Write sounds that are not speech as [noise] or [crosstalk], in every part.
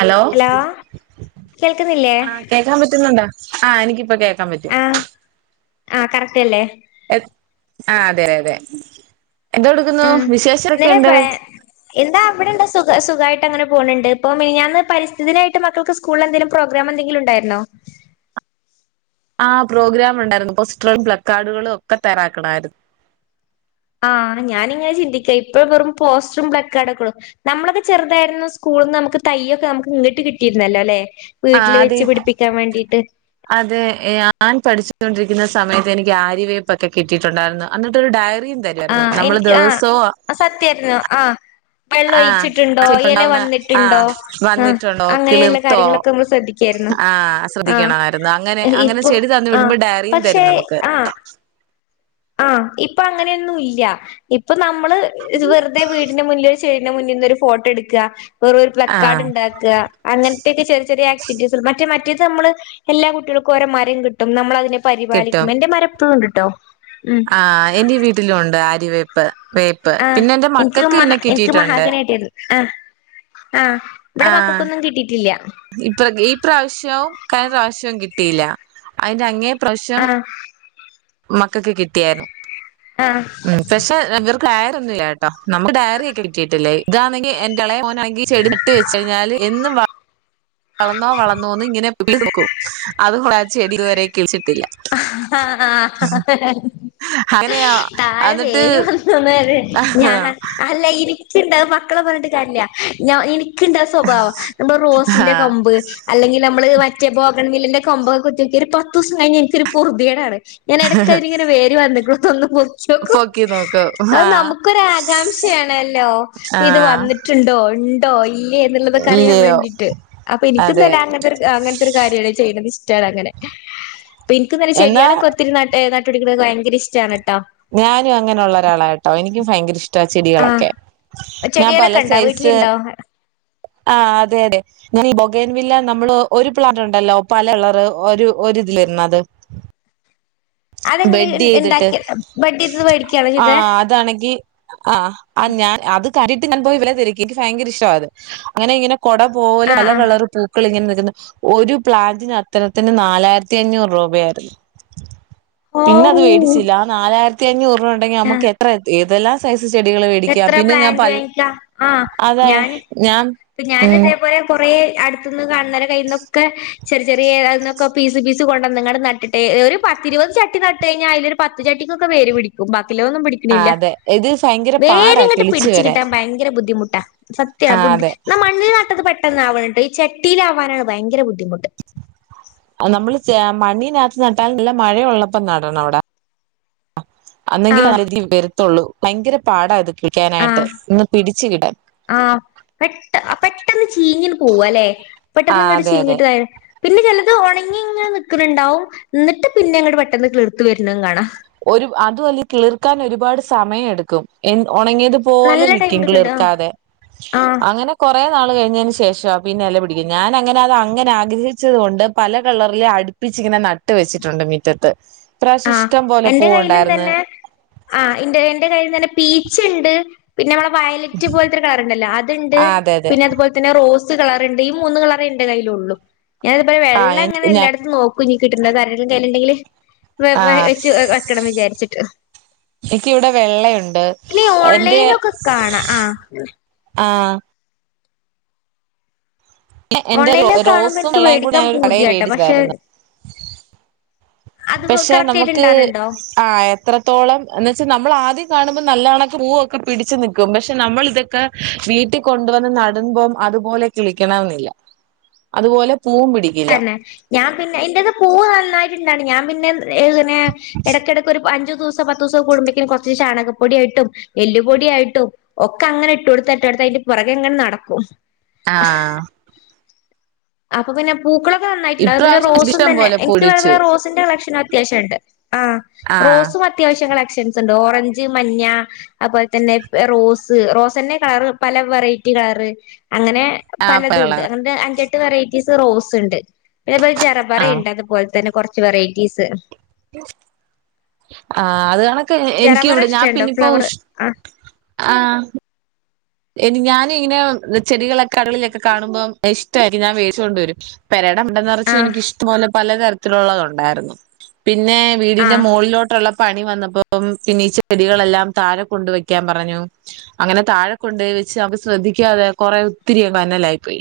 Hello കേൾക്കുന്നില്ലേ ആഹ് കേക്കാം പറ്റുന്നുണ്ടോ ആഹ് എനിക്കിപ്പം കേക്കാം പറ്റും ആഹ് ആഹ് കറക്റ്റല്ലേ എ ആ അതെ അതെ എന്തോ എടുക്കുന്നു ഉം ഇന്നലെ പ വിശേഷരൊക്കെയുണ്ട് എന്താ അവിടെ എന്താ സുഖ സുഖമായിട്ട് അങ്ങനെ പോണുന്നുണ്ട് ഇപ്പം മിനിഞ്ഞാന്ന് പരിസ്ഥിതിദിനമായിട്ട് മക്കൾക്ക് സ്‌ - സ്കൂളിൽ എന്തെങ്കിലും പ്രോഗ്രാം എന്തെിലും ഉണ്ടായിരുന്നോ ആ പ്രോഗ്രാം ഉണ്ടായിരുന്നു പോസ്റ്ററും ഫ്ളക്ക് കാർഡുകളും ഒക്കെ തയ്യറാക്കണമായിരുന്നു ആഹ് ഞാനിങ്ങനെ ചിന്തിക്കുവാ ഇപ്പ വെറും പോസ്റ്ററും ഫ്ളക്ക്കാർഡുകളും- നമ്മളൊക്കെ ചെറുതായിരുന്നു സ്കൂളിൽ നിന്ന് നമുക്ക് തയ്യൊക്കെ നമുക്ക് ഇങ്ങിട്ട് കിട്ടിയിരുന്നല്ലോ അല്ലെ ആ വീട്ടില് അതെ വെച്ച് പിടിപ്പിക്കാൻ വേണ്ടിട്ട് അതെ ഞാൻ പഠിച്ചുണ്ടിരിക്കുന്ന സമയത്ത് എനിക്ക് ആര്യവെയ്പ്പ് കിട്ടിയിട്ടുണ്ടായിരുന്നു എന്നിട്ട് ഒരു ഡയറിയും തരും നമ്മള് ദെവസവും- അത് സത്യായിരുന്നു ആഹ് വെള്ളം ആ ഒഴിച്ചിട്ടുണ്ടോ എല ഉണ്ടാവുന്ന ആ വന്നിട്ടുണ്ടോ ഉം വന്നിട്ടുണ്ടോ അങ്ങനെയുള്ള കിളിർത്തോ കാര്യങ്ങളൊക്കെ നമ്മള് ശ്രദ്ധിക്കും ക്കാരുന്നു ആ ആ ശ്രദ്ധിക്കണമായിരുന്നു അങ്ങനെ അങ്ങനെ ഇപ്പൊ ചെടി തന്നു ആ വിടുമ്പോ ഡയറിയും പക്ഷെ തരും നമുക്ക് ആഹ് ആഹ് ഇപ്പൊ അങ്ങനെയൊന്നും ഇല്ല ഇപ്പൊ നമ്മള് വെറു തെ വീടിന്റെ മുന്നിൽ ചെടീന്റെ മുന്നിൽ നിന്ന് ഒരു ഫോട്ടോ എടുക്കുക വെറും ഒരു പ്ലക് ആ കാർഡ് ഉണ്ടാക്കു ക്കുക അങ്ങനത്തെയൊക്കെ ചെറിയ ചെറിയ ആക്ടിവിറ്റീസ് മറ്റ മറ്റേത് നമ്മള് എല്ലാ കുട്ടികൾക്കും ഓരോ മരവും കി ട്ടും നമ്മളതിനെ കിട്ടും പരിപാലിക്കും എന്റെ മരം ഇപ്പഴും ഉണ്ട് കേട്ടോ ആഹ് എന്റെ വീട്ടിലും ഉണ്ട് അര്യവേപ്പ് വേപ്പ് ആഹ് പിന്നെ എന്റെ എനിക്ക് മക്കൾക്ക് മഹ പിന്നെ എനിക്ക് കിട്ടിയിട്ടുണ്ട് മഹാഗണി കിട്ടിയിരുന്നു ആഹ് ആഹ് ഇവിടെ മക്കക്കൊന്നും കിട്ടിയിട്ടില്ല ഇപ ഈ പ്രാവശ്യവും കഴിഞ്ഞ പ്രാവശ്യവും കിട്ടിയില്ല അതിന്റെ അങ്ങേ പ്രാവശ്യം ആഹ് മക്കൾക്ക് കിട്ടിയായിരുന്നു ആഹ് ഉം പക്ഷെ ഇവർക്ക് ഡയറി ഒന്നും ഇല്ല കേട്ടോ നമുക്ക് ഡയറി ഒക്കെ കിട്ടിയിട്ടില്ലേ ഇതാണെങ്കിൽ എ ന്റെ ഇളയ മോനാണെങ്കിൽ ചെടി നട്ട് വെച്ച് കഴിഞ്ഞാല് എന്നും വ വളന്നോ വളന്നോന്ന് ഇങ്ങനെ പൊക്കി നോക്കും അത് കൊണ്ട് ആ ചെടി ഇത് വരെ കിളിച്ചി ആ അങ്ങനെയാ താഴെ എന്നിട്ട് വേര് വന്നോന്ന് അറിയണ്ടേ ഞാൻ അല്ല എനി ക്കുണ്ടാവും മക്കളെ പറഞ്ഞിട്ട് കാര്യല്ല ഞാ എനി എനിക്കുണ്ട് ആ സ്വഭാവം നമ്മടെ റോസിന്റെ ആഹ് കമ്പ് അല്ലെങ്കിൽ നമ്മള് മ റ്റേ ബോഗൺവില്ലേന്റെ കമ്പുകളൊക്കെ കുത്തിനോക്കിയാ ഒരു പത്ത് ദിവസം കഴിഞ്ഞാ എനിക്കൊരു പൊറുതി കേടാണ് ഞാൻ ഇടക്ക് അതിലിങ്ങനെ വേര് വന്നിക്കണോന്ന് ഇങ്ങനെ പൊക്കി നോക്കും പൊക്കി നോക്കും അത് ആഹ് നമുക്കൊരു ആകാംക്ഷയാണല്ലോ ഇത് ആഹ് വന്നി ട്ടുണ്ടോ ഉണ്ടോ ഇല്ലേ എന്നുള്ളതൊക്കെ അറിയാൻ ഇല്ലയോ വേണ്ടിയിട്ട് അപ്പൊ എനിക്ക അതെ [unintelligible] ത്തൊരു കാര്യവാണ് ചെയ്യണെ അത് ഇഷ്ടവാണ് അങ്ങനെ അപ്പ എനിക്കും തന്നെ എന്നാ ചെടികളൊക്കെ ഒത്തിരി ന എ നട്ട് പിടിപ്പിക്കുന്നതൊക്കെ എനിക്ക് ഭയങ്കര ഇഷ്ടവാണ് കേട്ടോ ഞാനും അങ്ങനൊള്ള ഒരാളാ കേട്ടോ എനിക്കും ഭയങ്കര ഇ ഷ്ടാവാ ചെടികളൊക്കെ ആഹ് ഞാൻ പല ചെടികളൊക്കെ ഉണ്ടോ സൈസ് വീട്ടിലുണ്ടോ ആഹ് അതെ അതെ ഇങ്ങനെ ഈ ബൊഗേൻവില്ല നമ്മള് ഒരു പ്ലാന്റ് ഉണ്ടല്ലോ പല കളറ് ഒരു ഒരു ഇതില് വരുന്നത് അതെങ്ങനെ ബഡ്ഡ് ചെയ്തിട്ട് ഉണ്ടാക്കി ബഡ് ചെയ്തത് മേടിക്കാണോ ചെയ്തേ ആഹ് അതാണെങ്കി ആഹ് ആ ഞാ അത് കാര്യായിട്ട് ഞാൻ പോയി ഇവരെ തിരക്കി എനിക്ക് ഭയങ്കര ഇഷ്ടവാ അത് അങ്ങനെ ഇങ്ങനെ കുട പോലെ ആഹ് പല ആഹ് കളറും ഇട്ടോണ്ട് പൂക്കളിങ്ങനെ നിക്കുന്നു ഒരു പ്ലാന്റിന് അത്തരത്തിന് നാലായിരത്തി അഞ്ഞൂറ് രൂപയായിരുന്നു പിന്നെ അത് ഓഹ് മേടിച്ചില്ല ആ നാലായിരത്തി അഞ്ഞൂറ് രൂപ ഉണ്ടെങ്കി നമുക്ക് ആഹ് എത്ര എന്തെല്ലാം സൈസ് ചെടികള് മേടിക്കാം എത്ര പിന്നെ ഞാൻ പ പ്ലാന്റ് വാങ്ങിക്കാ അതെ ഞാൻ ഇപ്പം ഞാൻ ഉം ഇതേ പോലെ കൊറേ അടുത്തുന്ന് കാണുന്നവരുടെ കയ്യീന്നൊക്കെ ചെറിയ ചെറിയ അതീന്നൊക്കെ പീസ് പീസ് കൊണ്ടുന്നിങ്ങട്ട് നട്ടിട്ട് ഒരു പത്തിരുപത് ചട്ടി നട്ട് കഴിഞ്ഞാൽ അതിലൊരു പത്ത് ചട്ടിക്കൊക്കെ വേര് പിടിക്കും ബാക്കി ഉള്ളതൊന്നും ആ പിടിക്കുന്നില്ല പിടിക്കണില്ല അതെ ഇത് [unintelligible] വേര് ഇങ്ങോട്ട് കിളിച്ചു പിടിച്ചു വരാൻ കിട്ടാൻ ഭയങ്കര ബുദ്ധിമുട്ടാ സത്യവാ ആ ബുദ്ധി അതെ എന്നാ മണ്ണില് നട്ടത് പെട്ടെന്ന് ആവണട്ടോ ഈ ചട്ടിയില് ആവാനാണ് ഭയങ്കര ബുദ്ധിമുട്ട് ആഹ് നമ്മള് മണ്ണിനകത്ത് നട്ടാൽ നല്ല മഴ ഉള്ളപ്പം നടണം അവിടെ അന്നെങ്കിലും ആഹ് അതി വരുത്തുള്ളൂ ഭയങ്കര പാടാ ഇത് ആഹ് കിളിക്കാനായിട്ട് ഒന്ന് പിടിച്ച് ആഹ് പെട്ട പെട്ടെന്ന് ചീഞ്ഞ് പോവാല്ലെ ആ പെട്ടന്നിങ്ങട്ട് അതെ അതെ ചീഞ്ഞിട്ട് ഇതായി പിന്നെ ചിലത് ഉണങ്ങി ഇങ്ങനെ നിൽക്കുന്നുണ്ടാവും എന്നിട്ട് പിന്നെ അങ്ങട്ട് പെട്ടെന്ന് കിളിർത്ത് വരുന്നതും കാണാം ഒരു അതും അല്ല കിളിർക്കാൻ ഒരുപാട് സമയം എടുക്കും എ ഉണങ്ങിയതും പോലെ നല്ല ടൈം നിക്കും എടുക്കണ്ട് ആഹ് കിളിർക്കാതെ ആഹ് അങ്ങനെ കുറെ നാൾ കഴിഞ്ഞതിന് ശേഷം പിന്നെ ഇല പിടിക്കുന്ന ഞാനങ്ങനെ അത് അങ്ങനെ ആഗ്രഹിച്ചത് കൊണ്ട് പല കളറിലെ അ പ്പിച്ചിങ്ങനെ നട്ട് വെച്ചിട്ടുണ്ട് മുറ്റത്ത് ഈ പ്രാവശ്യ ആഹ് ഇഷ്ടം പോലെ എന്റെ പൂവ് കയ്യിലും ഉണ്ടായിന്ന് തന്നെ ആഹ് എന്റെ എന്റെ കയ്യിന്ന് തന്നെ പീച്ച് ഉണ്ട് പിന്നെ നമ്മളെ വയലറ്റ് പോലത്തെരു കളർ ഉണ്ടല്ലോ അതുണ്ട് ആ അതെ അതെ പിന്നെ അതുപോലെ പിന്നെ റോസ് കളർ ഉണ്ട് ഈ മൂന്ന് കളർ എന്റെ കയ്യിലുള്ളൂ ഞാന അതുപോലെ ആ വെള്ളം എ അങ്ങനെ എല്ലായിടത്തും നോ കുഞ്ഞി കിട്ടണ്ടോ അത് ആരുടെ കയ്യിലുണ്ടെങ്കില് ആ വെച്ച് വെക്കണം വിചാരിച്ചിട്ട് എനിക്കിവിടെ വെള്ളയുണ്ട് പിന്നെ ഈ എന്റെ ഓൺലൈനൊക്കെ കാണാ ആഹ് ആഹ് എന്റെ ഓൺലൈനിലൊക്കെ കാണുമ്പോ റോസും എനിക്ക് വെള്ളയും കൂടി മേടിക്കാൻ ഞാൻ ഒരു കടയിൽ പൂതിയാട്ടോ പക്ഷെ മേടിച്ചയിരുന്നു അത് പക്ഷെ കറക്റ്റ് ആയിട്ട് നമുക്ക് ഇണ്ടാവലുണ്ടോ ആഹ് എത്രത്തോളം എന്ന് വെച്ചാൽ നമ്മൾ ആദ്യം കാണുമ്പോൾ നല്ലണക്കെ പൂവൊക്കെ പിടിച്ചു നിൽക്കും പക്ഷെ നമ്മൾ ഇതൊക്കെ വീട്ടിൽ കൊണ്ടുവന്ന് നടുമ്പം അതുപോലെ കിളിക്കണംമെന്നില്ല അതുപോലെ പൂവും പിടിക്കില്ല തന്നെ ഞാൻ പിന്നെ എന്റെ പൂവ് നന്നായിട്ടുണ്ടാണ് ഞാൻ പിന്നെ ഏങ്ങനെ ഇടക്കിടക്ക് ഒരു അഞ്ചു ദിവസ സ പത്ത് ദിവസം കുടുബോ കുറച്ച് ചാണകപ്പൊടി ആയിട്ടും എല്ലുപൊടിയയിട്ടും ഒക്കെ അങ്ങനെ ഇട്ട് കൊടുത്ത അതിന്റെ പുറകെ അങ്ങനെ നടക്കും ആഹ് അപ്പൊ പിന്നെ പൂക്കളൊക്കെ നന്നായിട്ടുണ്ട് അതുപോല ഇപ്രാവശ്യം റോസും ഇഷ്ടം തന്നെ പോലെ പൂ എനിക്ക് പിടിച്ചു റോസിന്റെ കളക്ഷൻ അത്യാവശ്യംണ്ട് ആഹ് ആഹ് റോസും അത്യാവശ്യം കളഷൻസ്ണ്ട് ഓറഞ്ച് മഞ്ഞ അതുപോലെ തന്നെ റോസ് റോസ് തന്നെ കളർ പല വെറൈറ്റി കളറ് അങ്ങനെ പലതുണ്ട് ആഹ് അങ്ങനത്തെ അഞ്ചെട്ട് വെറൈറ്റീസ് റോസ് ഉണ്ട് പിന്നെ ആഹ് ജറപറണ്ട് അതുപോലെ തന്നെ കുറച്ച് വെറൈറ്റീസ് [inaudible] ആഹ് അത് കണക്കെ എനിക്ക് ജറബറ ഇവിടെ ഞാൻ ഇഷ്ടണ്ടോ പിന്നിപ്പോ ഫ്ലവർ ആഹ് ആഹ് ഞാന ഇങ്ങനെ ചെടികളൊക്കെ കടകളിലൊക്കെ കാണുമ്പോം ഇഷ്ടമായിരിക്കും ഞാൻ മേടിച്ചോണ്ട് വരും പെരടമണ്ട നിറച്ച് ആഹ് എനിക്ക് ഇഷ്ടം പോലെ പലതരത്തിലുള്ളത്ണ്ടായിരുന്നു പിന്നെ വീടിന്റെ ആഹ് മുകളുകളിലോട്ടുള്ള പണി വന്നപ്പോ അപ്പം പിന്നീട് ചെടികളെല്ലാം താഴെ കൊണ്ട് വെക്കാൻ പറഞ്ഞു അങ്ങനെ താഴെ കൊണ്ട് വെച്ച് അത് ശ്രദ്ധിക്കാതെ കൊറെ ഒത്തിരി പന്നലായി പോയി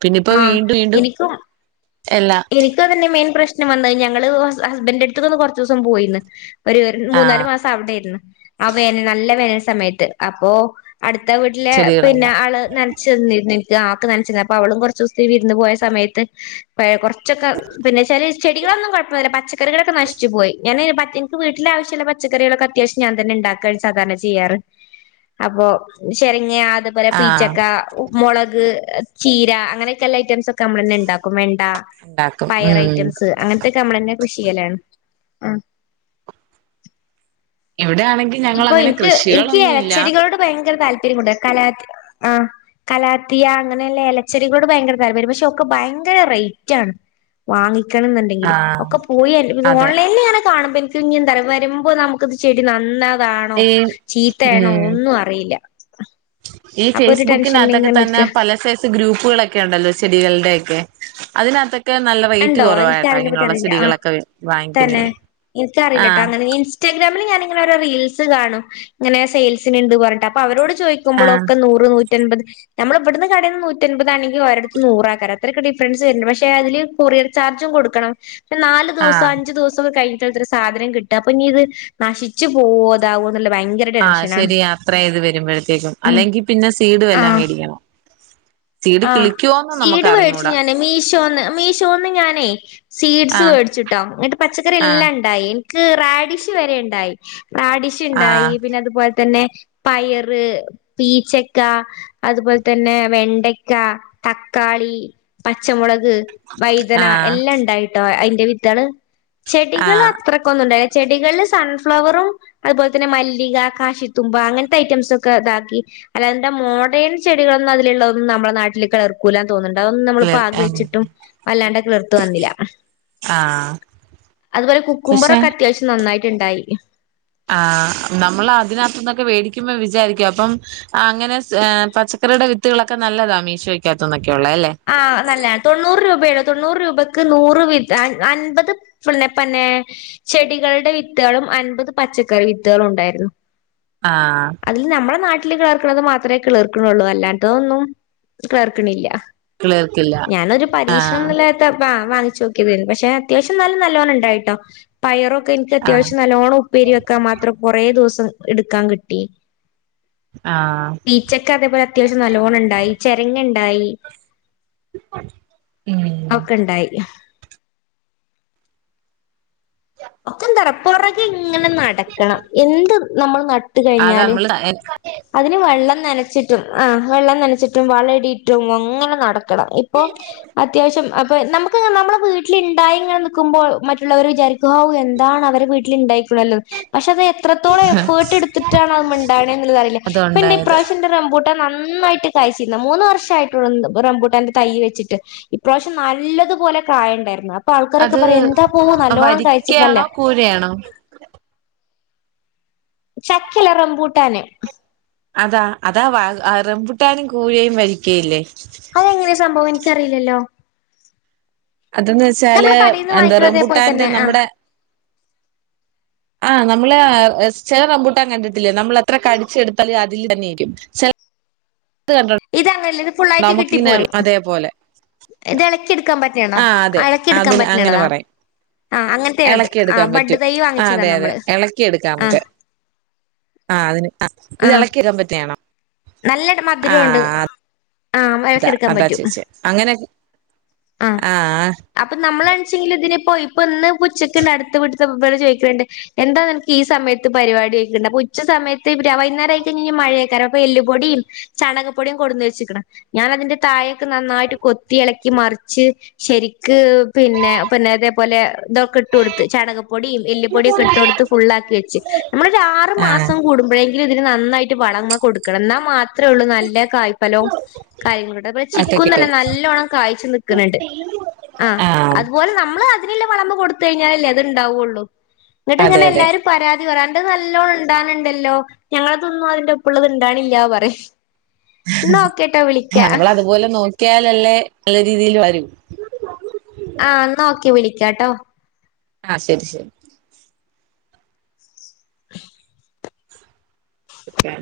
പിന്നെപ്പോ ആഹ് വീണ്ടും വീണ്ടും എല്ലാ എനക്ക് തന്നെ മെയിൻ പ്രശ്നം വന്നാ ഞങ്ങള് ഹസ്ബൻഡന്റെ അടുത്ത് നിന്ന് കുറച്ച് ദിവസം പോയിനിന്ന് ഒരു മൂന്നാല് ആഹ് മാസം അവിടെയായിരുന്നു ആ വേന നല്ല വേനൽ സമയത്ത് അപ്പൊ അടുത്ത വീട്ടിലെ പിന്നെ ചെടികളെല്ലാം ആള് ന നനച്ച് നിന്നിട്ട് ആക്ക് നനച്ചിരുന്നു അപ്പൊ അവളും കുറച്ച് ദിവസം വിരുന്ന് പോയ സമയത്ത് പഴയ കു ച്ചക്കെ പിന്നെ ചെടികളൊന്നും കുഴപ്പമില്ല പച്ച പക്കറികളൊക്കെ നശിച്ചു പോയി ഞൻ എനിക്ക് വീട്ടിലെ ആവശ്യള്ള പച്ചക്കറികളൊക്കേ അത്യാവശ്യ ഞാൻ തന്നേ ഉണ്ടാക്കാറ് സാധാരണ ചെയ്യാറ് അപ്പൊ ശരണിയ അത് അതുപോലെ ആഹ് പീച്ചക്ക മുളക് ചീര അങ്ങനെയക്കെല്ല ഐറ്റം ഒക്കെ നമ്മൾ തന്നെ ഉണ്ടാക്കും വെ ണ്ട ഉണ്ടാക്കും പയർ ഉം ഐറ്റംസ് അങ്ങനത്തൊക്കെ നമ്മള തന്നെ കൃഷി ചെയലാണ് ഇവിടെയാണെങ്കിൽ ഇപ്പൊ എനിക്ക് എനിക്ക് ഇലച്ചെടികളോട് ഭയങ്കര താല്പര്യംണ്ട് കല ആഹ് കലാത്തിയ അങ്ങനെയുള്ള ഇലച്ചെടികളോട് ഭയങ്കര താല്പര്യം പക്ഷെ ഒക്കെ ഭയങ്കര റേറ്റ് ആണ് വാങ്ങിക്കണം എന്നുണ്ടെങ്കിൽ ആഹ് ഒക്കെ പോയി ഇത് അതെ ഓൺലൈനിൽ ഇങ്ങനെ കാണും പിന്നെ കുഞ്ഞും തറ വരുമ്പോ നമുക്കത് ചെടി നന്നതാണോ ഈ ചീത്തയാണോ ഉം ഒന്നും അറിയില്ല ഈ അപ്പൊ ഒരു ടെൻഷനിൽ ഫേസ്ബുക്കിനകത്തൊക്കെ ഇങ്ങനെ തന്നെ നിക്ക പല ഗ്രൂപ്പുകളൊക്കെ ഉണ്ടല്ലോ ചെടികളുടെ ഒക്കെ അതിനകത്തെ ഒക്കെ നല്ല റേറ്റ് ഉണ്ടോ എനിക്ക് കുറവായിട്ടോ അതിനെ പറ്റി ഇങ്ങനെയുള്ള അറിയില്ല ആ ചെടികളൊക്കെ തന്നെ വാങ്ങിക്കുന്നതിന് എനിക്കറിയില്ലട്ടോ ആഹ് അങ്ങനെ ഇൻസ്റ്റാഗ്രാമിൽ ഞാനിങ്ങനെ ഓരോ റീൽസ് കാണും ഇങ്ങനെ സെയിൽ സിനുണ്ട് പറഞ്ഞട്ട് അപ്പോ അവരോട് ചോദിക്ക ആഹ് ക്കുമ്പോളൊക്കെ നൂറ് നൂറ്റി നൂറ്റൻപത് നമ്മള് ഇവിടുന്ന് കടേന്ന് നൂറ്റൻപതാണെങ്കിൽ ഒരടുത്ത് നൂറ അത്രൊക്കെ ഡിഫറൻസ് വരുന്നുണ്ട് പക്ഷെ അതില് കൊറിയർ ചാർജും കൊടുക്കണം നാല് ദിവസം ആഹ് അഞ്ചു ദിവസക്കെ കഴിയും [unintelligible] സാധനം കിട്ടാ അപ്പൊ ഇനി ഇത് നശിച്ചു പോവോ ഇതാവുമോ എന്നുള്ള ഭയങ്കര ആഹ് ടെൻഷനാണ് ശരിയാ അത്രയും ഇത് വരുമ്പോഴത്തേക്കും ഉം അല്ലെങ്കി പിന്നെ സീട് വല്ലോം ആഹ് മേടിക്കണം സീഡ് ആഹ് കിളിക്കുവോന്ന് സീട് നമുക്ക് മേടിച്ചു അറിഞ്ഞൂടാ ഞാന് മീശോന്ന് മീശോന്ന് ഞാനേ സീഡ്സ് ആഹ് വേടിച്ചിട്ടോ എന്നിട്ട് പച്ചക്കറി ആഹ് എല്ലാം ഉണ്ടായി റാഡിഷ് വരെ ഉണ്ടായി റാഡിഷ് ആഹ് ഉണ്ടായി പിന്നെ അതുപോലെ തന്നെ പയറ് പീച്ചക്ക അതുപോലെ തന്നെ വെണ്ട തക്കാളി പച്ചമുളക് വൈതന ആഹ് എല്ലാം ഉണ്ടായിട്ട് കേട്ടോ അതിന്റെ വിത്ത്കള് ചെടികൾ ആഹ് അത്രക്കൊന്നും ഉണ്ട ചെടികള് സൺഫ്ലവറും അതുപോലെ തന്നെ മല്ലിക കാശിത്തുമ്പ അങ്ങനത്തെ ഐറ്റംസ് ഒക്കെ ഇതാക്കി അല്ലാതിന്റെ മോഡേൺ ചെടികളൊന്നും അതിലുള്ളതൊന്നും നമ്മള നാട്ടിൽ കിളിർക്കും ക്കുലാൻ തോന്നുന്നുണ്ട് അതൊന്നും നമ്മള് പാകിവെച്ചിട്ടും അല്ലാണ്ട് കിളിർത്ത് വന്നില്ല ആഹ് അതുപോലെ പക്ഷെ കുക്കുമ്പറൊക്കെ അത്യാവശ്യം നന്നായിട്ടുണ്ടായി ആഹ് നമ്മൾ അതിനകത്ത് നിന്നൊക്കെ മേടിക്കുമ്പോ വിചാരിക്കും അപ്പം ആഹ് അങ്ങനെ പച്ചക്കറിയുടെ വിത്തുകളൊക്കെ നല്ലതാ മീശോക്കാത്തന്നൊക്കെ ഉള്ളേ അല്ലെ ആഹ് നല്ല തൊണ്ണൂറ് രൂപയുടെ തൊണ്ണൂറ് രൂപക്ക് നൂറ് വി അൻപത് [unintelligible] ചെടികളുടെ വിത്തുകളും അൻപത് പച്ചക്കറി വിത്തുകളും ഉണ്ടായിരുന്നു ആഹ് അതില് നമ്മളെ നാട്ടില് കിളിർക്കണത് മാത്രമേ കിളിർക്കണള്ളൂ അല്ലാത്തതൊന്നും കിളിർക്കണില്ല കിളിർക്കില്ല ഞാനൊരു പരീക്ഷണ ആഹ് നിലയത്തെ വാങ്ങിച്ചു നോക്കിയതാരുന്നു പക്ഷെ അത്യാവശ്യം നല്ല നല്ലോണ്ണം ഉണ്ടായിട്ടോ പയറൊക്കെ എനിക്ക് ആഹ് അത്യാവശ്യം നല്ലോണം ഉപ്പേരി വെക്കാൻ മാത്രം കുറേ ദിവസം എടുക്കാൻ കിട്ടി ആഹ് പീച്ചക്ക അതേപോലെ അത്യാവശ്യം നല്ലോണ്ണം ഉണ്ടായി ചെരങ്ങ് ഉണ്ടായി അ ഒക്കെ ഉണ്ടായി ഒക്കെ [unintelligible] ഇങ്ങനെ നടക്കണം എന്ത് നമ്മൾ നട്ട് നട്ട് അതാ കഴിഞ്ഞാലും നമ്മള് അതിന് വെള്ളം നനച്ചിട്ടും ആഹ് വെള്ളം നനച്ചിട്ടും വളം ഇടിയിട്ടും അങ്ങനെ നടക്കും ഇപ്പൊ അത്യാവശ്യം അപ്പൊ നമ്മ നമ്മുടെ വീട്ടിലിണ്ടായി ഇങ്ങനെ നിക്കുമ്പോൾ മറ്റുള്ളവർ വിചാരിക്ക എന്താണ് അവരെ വീട്ടിൽ ഉണ്ടായിക്കുള്ളത് പക്ഷെ അത് എത്രത്തോളം എഫേർട്ട് എടുത്തിട്ടാണ് അത് [unintelligible] എന്നുള്ളത് അറിയില്ല [unintelligible] അതുണ്ടായത് ഇപ്രാവശ്യം റംബൂട്ടാൻ നന്നായിട്ട് കായ്ക്ക്ന്ന് മൂന്ന് വർഷ ആയിട്ടുള്ളു റംബൂട്ടാന്റെ തൈ വെച്ചിട്ട് ഇപ്രാവശ്യം നല്ലതുപോലെ കായുണ്ടായിരുന്നു അപ്പൊ ആൾക്കാരൊക്കെ പറയാ എന്താ പോവു നല്ലോണ്ണം [unintelligible] ആണോ കൂഴയാണോ ചക്കല്ല റംമ്പൂട്ടാന് അതാ അതാ വ റംമ്പുട്ടാനും കൂഴയും വരിക്കയും ഇല്ലേ അഹ് എങ്ങനെ സംഭവം ഇൻക്കറീല്ലല്ലോ അതന്ന് വെച്ചാല് നമ്മള് കടേന്ന് എന്താ വാങ്ങിക്ക്ണതേപോൽ റംബുട്ടാന്റെ തന്നെ അഹ് നമ്മുടെ ആഹ് നമ്മള് ആഹ് ചെല റമ്പൂട്ടാൻ കണ്ടിട്ടില്ലേ നമ്മളെത്ര കടിച്ചെടുത്താലും അതില് തന്നെയിരിക്കും. ചെല ത്‌ കണ്ടോ ഇതങ്ങനെല്ല ഇത് ഫുള്ളായിട്ട് കിട്ടിപ്പോരും. അതേപോലെ ഇതെളക്കി എടുക്കാൻ പറ്റ് - റ്റ്യേത. ആ അതെ എളക്കി എടുക്കാൻ അതിന് പറ്റ്ണേണ് അങ്ങനെ താ പറയും ആ അങ്ങൻത്തേണ്ത്. ആഹ് ഇളക്കിയെടുക്കാൻ ബഡ്ഡ് പറ്റും തൈയ്യ് ആ വാങ്ങിച്ചതാ അതെ അതെ നമ്മള് ഇളക്കിയെടുക്കാം ആഹ് നമുക്ക് ആ അതിന് അ ഇതെളക്കി എട്ക്കാൻ പറ്റിയാണോ നല്ല ട് മധുരവുണ്ട് അതാ അതാ ചോയ്ച്ചേ അങ്ങനെ ആ ആഹ് അപ്പൊ നമ്മളാണിച്ചെങ്കില് തിനെപ്പൊ ഇപ്പൊന്ന് ഉച്ചക്ക്ന്നടുത്തവീട്ടിത്തെ വൾ ചോയ്ക്ക്ണ് ണ്ട് എന്താ നിനക്ക് ഈ സമയത്ത് പരിപാടി ചോയ്ക്ണ്ട്, അപ്പൊ ഉച്ച സമയത്ത് വൈന്നാരായി കഴിഞ്ഞയ്ഞ്ഞാ മഴയേക്കാരം പ്പ എല്ലുപൊടിം ചാണകപൊടിം കൊടുന്ന് വെച്ച്ക്ക്ണ് ഞാനതിന്റെ താഴൊക്കെ നന്നായിട്ട് കൊത്തി എളക്കി മറിച്ച് ശരിക്ക് പിന്നെ പിന്നെ തേപോലെ തൊക്കെട്ട് കൊടുത്ത്. ചാണകപ്പൊടിം എല്ല്പ്പൊടിം ഒക്കെ ട്ടൊട്ത്ത് ഫുള്ളാക്കി വെച്ച് നമ്മളൊരാറ് ആ മാസം കൂടുമ്പൊഴേ ത്തിന് തിന് നന്നായിട്ട് വളമ കൊടുക്കണം. ന്നാ മാത്രേ ഒള്ളൂ നല്ല കായ് ഫലോം കായ്കള്ണ്ട് അപ്പ ഒക്കെ ചിക്കും കിട്ടും തന്നെ നല്ലോണ്ണം കായ്ച്ച് നിക്ക്ണ് ണ്ട് ആഹ് ആ അതുപോലെ നമ്മള് അതിന്ല്ല വളമ കൊടുത്ത്‌ കഴിഞ്ഞാലല്ലെ അത്ണ്ടാവൊള്ളൂ. അതെ ന്നട്ട്ങ്ങനെ അതെ എല്ലാരും പരാതി പറയും, അൻ്റത് നല്ലോണണ്ടാവ്ണ് ണ്ടല്ലോ ഞങ്ങൾതൊന്നും അതിന്റൊപ്പുള്ളത് ണ്ടാവ്ണില്ല്യാ പറയും എന്നാ ഓക്കേട്ടോ വിളിക്കാ നമ്മളതുപോലെ നോക്കിയാലല്ലേ നല്ല രീതീല് വരു ആഹ് ന്നാ ഓക്കെ വിളിക്ക്യാട്ടോ ആഹ് ശരി ശരി ശരി